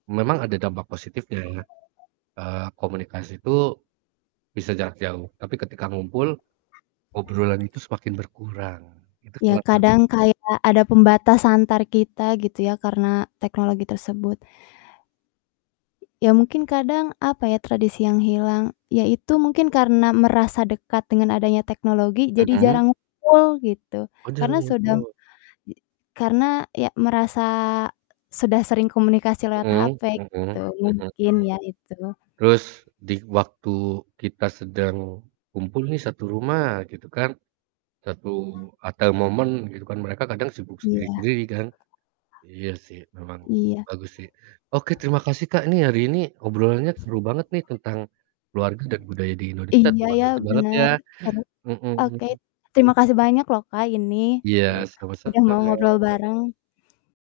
Memang ada dampak positifnya, eee, komunikasi itu bisa jarak jauh, tapi ketika ngumpul, obrolan itu semakin berkurang. Itu Iya, salah sat kadang kayak ada pembatas antar kita gitu ya, karena teknologi tersebut. Iya mungkin kadang apa ya, tradisi yang hilang, ya itu mungkin karena merasa dekat dengan adanya teknologi, jadi Mhm? jarang ngumpul, gitu. Oh Karena jarang sedang ngumpul? i karena ya merasa sudah sering komunikasi lewat Mhm, HP mhm, mhm itu, mhm, mungkin ya itu. terus di waktu kita sedang kumpul nih satu rumah gitu kan, satu "at the moment" gitu kan mereka kadang sibuk Iya. sendiri-sendiri kan. Iya sih, memang Iya. bagus sih. Oke terima kasih, Kak, ini hari ini obrolannya seru banget nih tentang keluarga dan budaya di Indonesia, Iya ya, terimakasih banget ya! bener, seru. Oke, Mhm. terima kasih banyak loh, Kak, ini, eee, Iya, udah mau sama-sama. ngobrol bareng.